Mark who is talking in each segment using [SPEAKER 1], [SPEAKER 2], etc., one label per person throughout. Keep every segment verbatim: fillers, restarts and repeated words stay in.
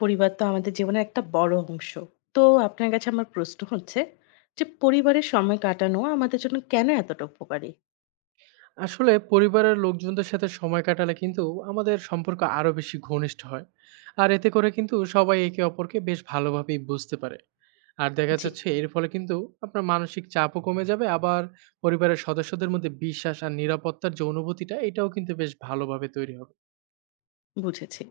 [SPEAKER 1] পরিবার তো আমাদের জীবনের একটা বড় অংশ। তো আপনার কাছে আমার প্রশ্ন হচ্ছে যে, পরিবারের সময় কাটানো আমাদের জন্য কেন এতটা উপকারী?
[SPEAKER 2] আসলে পরিবারের লোকজনদের সাথে সময় কাটালে কিন্তু আমাদের সম্পর্ক আরো বেশি ঘনিষ্ঠ হয়। আর এতে করে কিন্তু সবাই একে অপরকে বেশ ভালোভাবেই বুঝতে পারে। আর দেখা
[SPEAKER 1] জি,
[SPEAKER 2] যাচ্ছে এর ফলে কিন্তু আপনার মানসিক চাপও কমে যাবে। আবার পরিবারের সদস্যদের মধ্যে বিশ্বাস আর নিরাপত্তার যে অনুভূতিটা, এটাও কিন্তু বেশ ভালোভাবে তৈরি হবে।
[SPEAKER 1] বুঝেছি।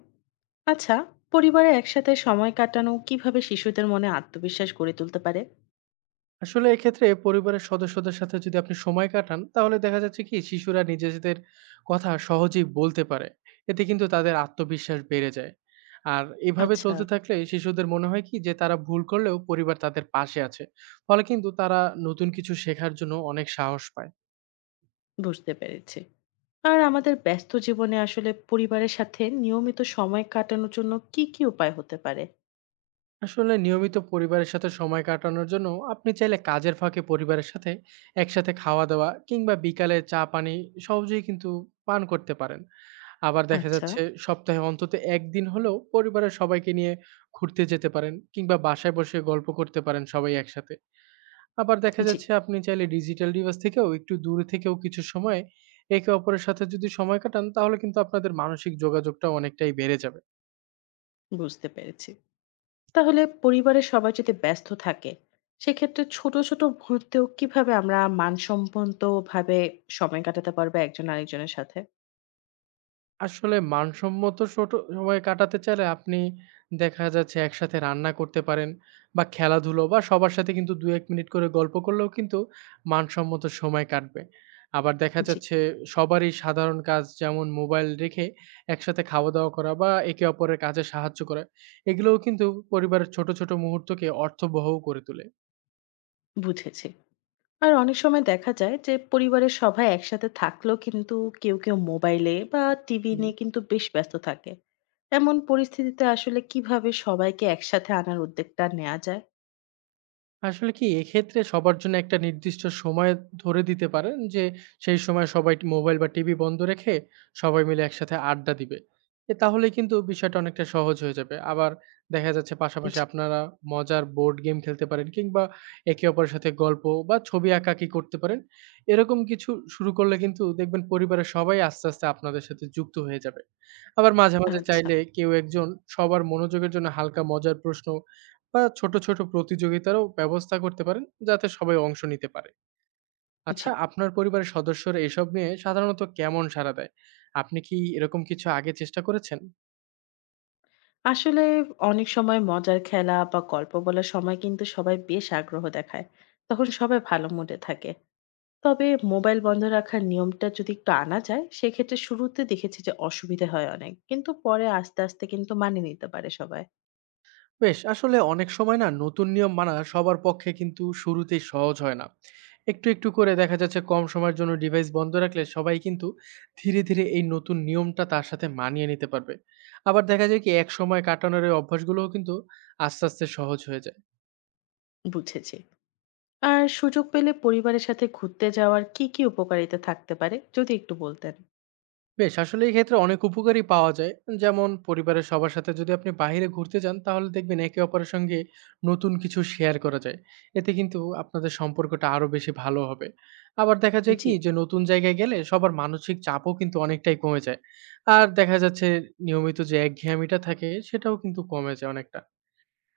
[SPEAKER 1] আচ্ছা, পরিবারে একসাথে সময় কাটানো কিভাবে শিশুদের মনে আত্মবিশ্বাস গড়ে তুলতে পারে?
[SPEAKER 2] আসলে এক্ষেত্রে পরিবারের সদস্যদের সাথে যদি আপনি সময় কাটান, তাহলে দেখা যাচ্ছে কি শিশুরা নিজেদের কথা সহজেই বলতে পারে। এতে কিন্তু তাদের আত্মবিশ্বাস বেড়ে যায়। আর এভাবে
[SPEAKER 1] আচ্ছা,
[SPEAKER 2] চলতে থাকলে শিশুদের মনে হয় কি যে তারা ভুল করলেও পরিবার তাদের পাশে আছে। ফলে কিন্তু তারা নতুন কিছু শেখার জন্য অনেক সাহস পায়।
[SPEAKER 1] বুঝতে পেরেছি। আর আমাদের ব্যস্ত জীবনে আসলে পরিবারের সাথে নিয়মিত সময় কাটানোর জন্য কি, কি উপায় হতে পারে?
[SPEAKER 2] আসলে নিয়মিত পরিবারের সাথে সময় কাটানোর জন্য আপনি চাইলে কাজের ফাঁকে পরিবারের সাথে একসাথে খাওয়া দাওয়া কিংবা বিকালে চা পানি সহজেই কিন্তু পান করতে পারেন। আবার দেখা
[SPEAKER 1] আচ্ছা,
[SPEAKER 2] যাচ্ছে সপ্তাহে অন্তত এক দিন হলেও পরিবারের সবাইকে নিয়ে ঘুরতে যেতে পারেন, কিংবা বাসায় বসে গল্প করতে পারেন সবাই একসাথে। আবার দেখা
[SPEAKER 1] জি,
[SPEAKER 2] যাচ্ছে আপনি চাইলে ডিজিটাল ডিভাইস থেকেও একটু দূরে থেকেও কিছু সময় একে অপরের সাথে যদি সময় কাটান, তাহলে কিন্তু আপনাদের মানসিক যোগাযোগটা অনেকটাই বেড়ে যাবে।
[SPEAKER 1] বুঝতে পেরেছি। তাহলে পরিবারের সবাই যদি ব্যস্ত থাকে, সেক্ষেত্রে ছোট ছোট মুহূর্তেও কিভাবে আমরা মানসম্পন্ন ভাবে সময় কাটাতে পারবো একজন আরেকজনের সাথে?
[SPEAKER 2] আসলে মানসম্মত ছোট সময় কাটাতে চাইলে আপনি দেখা যাচ্ছে একসাথে রান্না করতে পারেন বা খেলাধুলো বা সবার সাথে কিন্তু দুই এক মিনিট করে গল্প করলেও কিন্তু মানসম্মত সময় কাটবে। আবার দেখা
[SPEAKER 1] জি,
[SPEAKER 2] যাচ্ছে সবারই সাধারণ কাজ যেমন মোবাইল রেখে একসাথে খাওয়া-দাওয়া করা বা একে অপরের কাজে সাহায্য করা, এগুলোও কিন্তু পরিবারের ছোট, ছোট মুহূর্তকে অর্থবহও করে তোলে।
[SPEAKER 1] বুঝেছি। আর অনেক সময় দেখা যায় যে পরিবারের সবাই একসাথে থাকলেও কিন্তু কেউ কেউ মোবাইলে বা টিভি
[SPEAKER 2] হুম।
[SPEAKER 1] নিয়ে কিন্তু বেশ ব্যস্ত থাকে। এমন পরিস্থিতিতে আসলে কিভাবে সবাইকে একসাথে আনার উদ্যোগটা নেওয়া যায়?
[SPEAKER 2] আসলে কি এক্ষেত্রে সবার জন্য একটা নির্দিষ্ট সময় ধরে দিতে পারেন যে সেই সময় সবাই মোবাইল বা টিভি বন্ধ রেখে সবাই মিলে একসাথে আড্ডা দিবে। এ তাহলে কিন্তু বিষয়টা অনেকটা সহজ হয়ে যাবে। আবার দেখা যাচ্ছে পাশাপাশি
[SPEAKER 1] জি,
[SPEAKER 2] আপনারা মজার বোর্ড গেম খেলতে পারেন, কিংবা একে অপরের সাথে গল্প বা ছবি আঁকাআঁকি করতে পারেন। এরকম কিছু শুরু করলে কিন্তু দেখবেন পরিবারের সবাই আস্তে আস্তে আপনাদের সাথে যুক্ত হয়ে যাবে। আবার মাঝে মাঝে
[SPEAKER 1] আচ্ছা,
[SPEAKER 2] চাইলে কেউ একজন সবার মনোযোগের জন্য হালকা মজার প্রশ্ন বা ছোট, ছোট প্রতিযোগিতারও ব্যবস্থা করতে পারেন, যাতে সবাই অংশ নিতে পারে।
[SPEAKER 1] জি,
[SPEAKER 2] আচ্ছা, আপনার পরিবারের সদস্যরা এসব নিয়ে সাধারণত কেমন সাড়া দেয়? আপনি কি এরকম কিছু আগে চেষ্টা করেছেন?
[SPEAKER 1] আসলে অনেক সময় মজার খেলা বা গল্প বলার সময় কিন্তু সবাই বেশ আগ্রহ দেখায়, তখন সবাই ভালো মুডে থাকে। তবে মোবাইল বন্ধ রাখার নিয়মটা যদি একটু আনা যায়, সেক্ষেত্রে শুরুতে দেখেছি যে অসুবিধে হয় অনেক, কিন্তু পরে আস্তে আস্তে কিন্তু মানিয়ে নিতে পারে সবাই।
[SPEAKER 2] বেশ, আসলে অনেক সময় না নতুন নিয়ম মানা সবার পক্ষে কিন্তু শুরুতেই সহজ হয় না। একটু, একটু করে দেখা যাচ্ছে কম সময়ের জন্য ডিভাইস বন্ধ রাখলে সবাই কিন্তু ধীরে, ধীরে এই নতুন নিয়মটা তার সাথে মানিয়ে নিতে পারবে। আবার দেখা যায় কি একসময় কাটানোর এই অভ্যাসগুলোও কিন্তু আস্তে, আস্তে সহজ হয়ে যায়।
[SPEAKER 1] বুঝেছি। আর সুযোগ পেলে পরিবারের সাথে ঘুরতে যাওয়ার কি কি উপকারিতা থাকতে পারে যদি একটু বলতেন?
[SPEAKER 2] বেশ, আসলে এই ক্ষেত্রে অনেক উপকারই পাওয়া যায়। যেমন পরিবারের সবার সাথে যদি আপনি বাহিরে ঘুরতে যান তাহলে দেখবেন একে অপরের সঙ্গে নতুন কিছু শেয়ার করা যায়। এতে কিন্তু আপনাদের সম্পর্কটা আরো বেশি ভালো হবে। আবার দেখা যায়
[SPEAKER 1] জি,
[SPEAKER 2] কি যে নতুন জায়গায় গেলে সবার মানসিক চাপও কিন্তু অনেকটাই কমে যায়। আর দেখা যাচ্ছে নিয়মিত যে একঘেয়ামিটা থাকে সেটাও কিন্তু কমে যায় অনেকটা।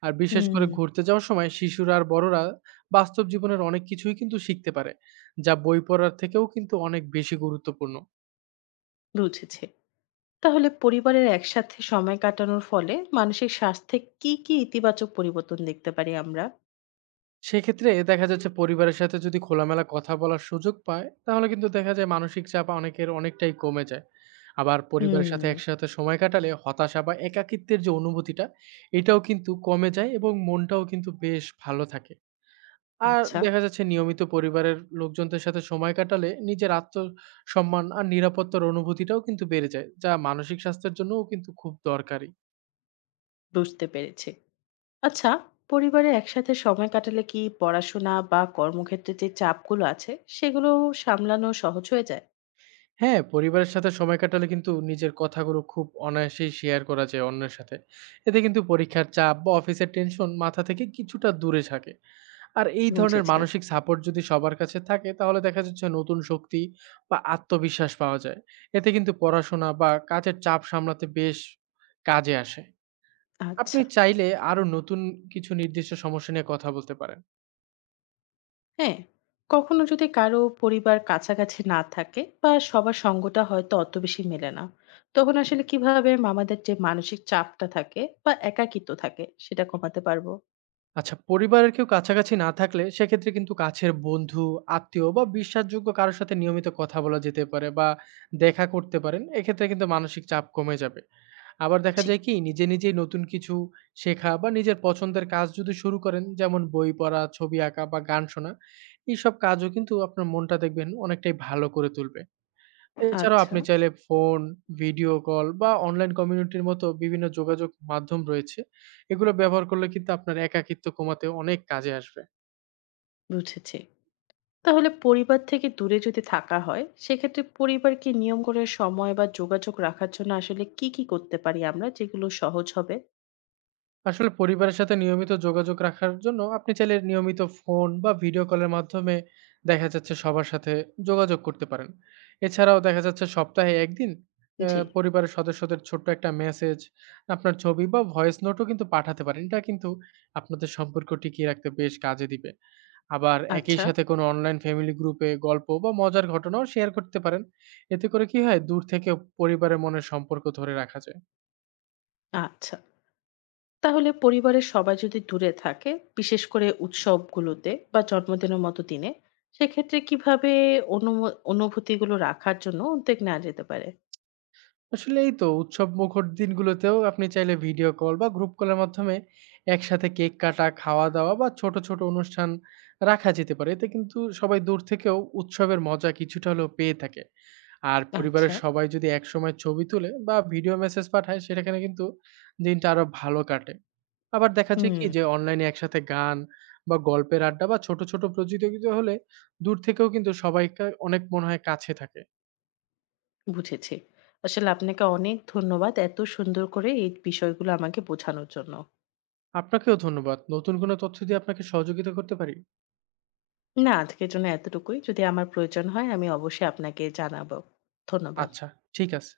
[SPEAKER 2] আর বিশেষ
[SPEAKER 1] হুম,
[SPEAKER 2] করে ঘুরতে যাওয়ার সময় শিশুরা আর বড়রা বাস্তব জীবনের অনেক কিছুই কিন্তু শিখতে পারে, যা বই পড়ার থেকেও কিন্তু অনেক বেশি গুরুত্বপূর্ণ।
[SPEAKER 1] বুঝেছি। তাহলে পরিবারের একসাথে সময় কাটানোর ফলে মানসিক স্বাস্থ্যে কি কি ইতিবাচক পরিবর্তন দেখতে পারি আমরা?
[SPEAKER 2] সেক্ষেত্রে দেখা যাচ্ছে পরিবারের সাথে যদি খোলামেলা কথা বলার সুযোগ পায়, তাহলে কিন্তু দেখা যায় মানসিক চাপ অনেকের অনেকটাই কমে যায়। আবার পরিবারের সাথে
[SPEAKER 1] হুম,
[SPEAKER 2] একসাথে সময় কাটালে হতাশা বা একাকিত্বের যে অনুভূতিটা, এটাও কিন্তু কমে যায় এবং মনটাও কিন্তু বেশ ভালো থাকে। আর
[SPEAKER 1] আচ্ছা,
[SPEAKER 2] দেখা যাচ্ছে নিয়মিত পরিবারের লোকজনদের সাথে সময় কাটালে নিজের আত্মসম্মান আর নিরাপত্তার অনুভূতিটাও কিন্তু বেড়ে যায়, যা মানসিক স্বাস্থ্যের জন্যও কিন্তু খুব দরকারি।
[SPEAKER 1] বুঝতে পেরেছি। আচ্ছা, পরিবারে একসাথে সময় কাটালে কি পড়াশোনা বা কর্মক্ষেত্রে যে চাপগুলো আছে, সেগুলো সামলানো সহজ হয়ে যায়?
[SPEAKER 2] হ্যাঁ, পরিবারের সাথে সময় কাটালে কিন্তু নিজের কথাগুলো খুব অনায়াসেই শেয়ার করা যায় অন্যের সাথে। এতে কিন্তু পরীক্ষার চাপ বা অফিসের টেনশন মাথা থেকে কিছুটা দূরে থাকে। আর এই ধরনের
[SPEAKER 1] বুঝেছি।
[SPEAKER 2] মানসিক সাপোর্ট যদি সবার কাছে থাকে তাহলে দেখা যাচ্ছে নতুন শক্তি বা আত্মবিশ্বাস পাওয়া যায়। এতে কিন্তু পড়াশোনা বা কাজের চাপ সামলাতে বেশ কাজে আসে। আপনি
[SPEAKER 1] আচ্ছা,
[SPEAKER 2] চাইলে আরো নতুন কিছু নির্দিষ্ট সমস্যা নিয়ে কথা বলতে পারেন।
[SPEAKER 1] হ্যাঁ, কখনো যদি কারো পরিবার কাছাকাছি না থাকে বা সবার সঙ্গটা হয়তো অত বেশি মেলে না, তখন আসলে কিভাবে মামাদের যে মানসিক চাপটা থাকে বা একাকিত্ব থাকে সেটা কমাতে পারবো?
[SPEAKER 2] আচ্ছা, পরিবারের কেউ কাছাকাছি না থাকলে সেক্ষেত্রে কিন্তু কাছের বন্ধু, আত্মীয় বা বিশ্বাসযোগ্য কারো সাথে নিয়মিত কথা বলা যেতে পারে বা দেখা করতে পারেন। এক্ষেত্রে কিন্তু মানসিক চাপ কমে যাবে। আবার দেখা
[SPEAKER 1] জি,
[SPEAKER 2] যায় কি নিজে, নিজেই নতুন কিছু শেখা বা নিজের পছন্দের কাজ যদি শুরু করেন, যেমন বই পড়া, ছবি আঁকা বা গান শোনা, এইসব কাজও কিন্তু আপনার মনটা দেখবেন অনেকটাই ভালো করে তুলবে। এছাড়াও
[SPEAKER 1] আচ্ছা,
[SPEAKER 2] আপনি চাইলে ফোন, ভিডিও কল বা অনলাইন কমিউনিটির মতো বিভিন্ন যোগাযোগ মাধ্যম রয়েছে। এগুলো ব্যবহার করলে কিন্তু আপনার একাকিত্ব কমাতে অনেক কাজে আসবে।
[SPEAKER 1] বুঝেছি। তাহলে পরিবার থেকে দূরে যদি থাকা হয়, সেক্ষেত্রে পরিবারকে নিয়ম করে সময় বা যোগাযোগ রাখার জন্য আসলে কি, কি করতে পারি আমরা যেগুলো সহজ হবে?
[SPEAKER 2] আসলে পরিবারের সাথে নিয়মিত যোগাযোগ রাখার জন্য আপনি চাইলে নিয়মিত ফোন বা ভিডিও কলের মাধ্যমে দেখা যাচ্ছে সবার সাথে যোগাযোগ করতে পারেন। এছাড়াও দেখা যাচ্ছে সপ্তাহে এক দিন অ্যা
[SPEAKER 1] জি,
[SPEAKER 2] পরিবারের সদস্যদের ছোট্ট একটা মেসেজ, আপনার ছবি বা ভয়েস নোটও কিন্তু পাঠাতে পারেন। এটা কিন্তু আপনাদের সম্পর্ক টিকিয়ে রাখতে বেশ কাজে দিবে। আবার একই
[SPEAKER 1] আচ্ছা,
[SPEAKER 2] সাথে কোনো অনলাইন ফ্যামিলি গ্রুপে গল্প বা মজার ঘটনাও শেয়ার করতে পারেন। এতে করে কি হয়, দূর থেকে পরিবারের মনের সম্পর্ক ধরে রাখা যায়।
[SPEAKER 1] আচ্ছা। তাহলে পরিবারের সবাই যদি দূরে থাকে, বিশেষ করে উৎসবগুলোতে বা জন্মদিনের মতো দিনে, সেক্ষেত্রে কিভাবে অনুমো অনুভূতিগুলো রাখার জন্য উদ্যোগ নেওয়া যেতে পারে?
[SPEAKER 2] আসলে এই তো উৎসব মুখর দিনগুলোতেও আপনি চাইলে ভিডিও কল বা গ্রুপ কলের মাধ্যমে একসাথে কেক কাটা, খাওয়া দাওয়া বা ছোট ছোট অনুষ্ঠান রাখা যেতে পারে। এতে কিন্তু সবাই দূর থেকেও উৎসবের মজা কিছুটা হলেও পেয়ে থাকে। আর
[SPEAKER 1] আচ্ছা,
[SPEAKER 2] পরিবারের সবাই যদি একসময় ছবি তুলে বা ভিডিও মেসেজ পাঠায় সেটাখানে কিন্তু দিনটা আরো ভালো কাটে। আবার দেখা যায় কি যে
[SPEAKER 1] হুম,
[SPEAKER 2] অনলাইনে একসাথে গান বা গল্পের আড্ডা বা ছোট, ছোট প্রতিযোগিতা হলে দূর থেকেও কিন্তু সবাইকে অনেক মনে হয় কাছে থাকে।
[SPEAKER 1] বুঝেছি। আসলে আপনাকে অনেক ধন্যবাদ এত সুন্দর করে এই বিষয়গুলো আমাকে বোঝানোর জন্য।
[SPEAKER 2] আপনাকেও ধন্যবাদ। নতুন কোনো তথ্য দিয়ে আপনাকে সহযোগিতা করতে পারি?
[SPEAKER 1] না, আজকের জন্য এতটুকুই। যদি আমার প্রয়োজন হয় আমি অবশ্যই আপনাকে জানাবো। ধন্যবাদ।
[SPEAKER 2] আচ্ছা, ঠিক আছে।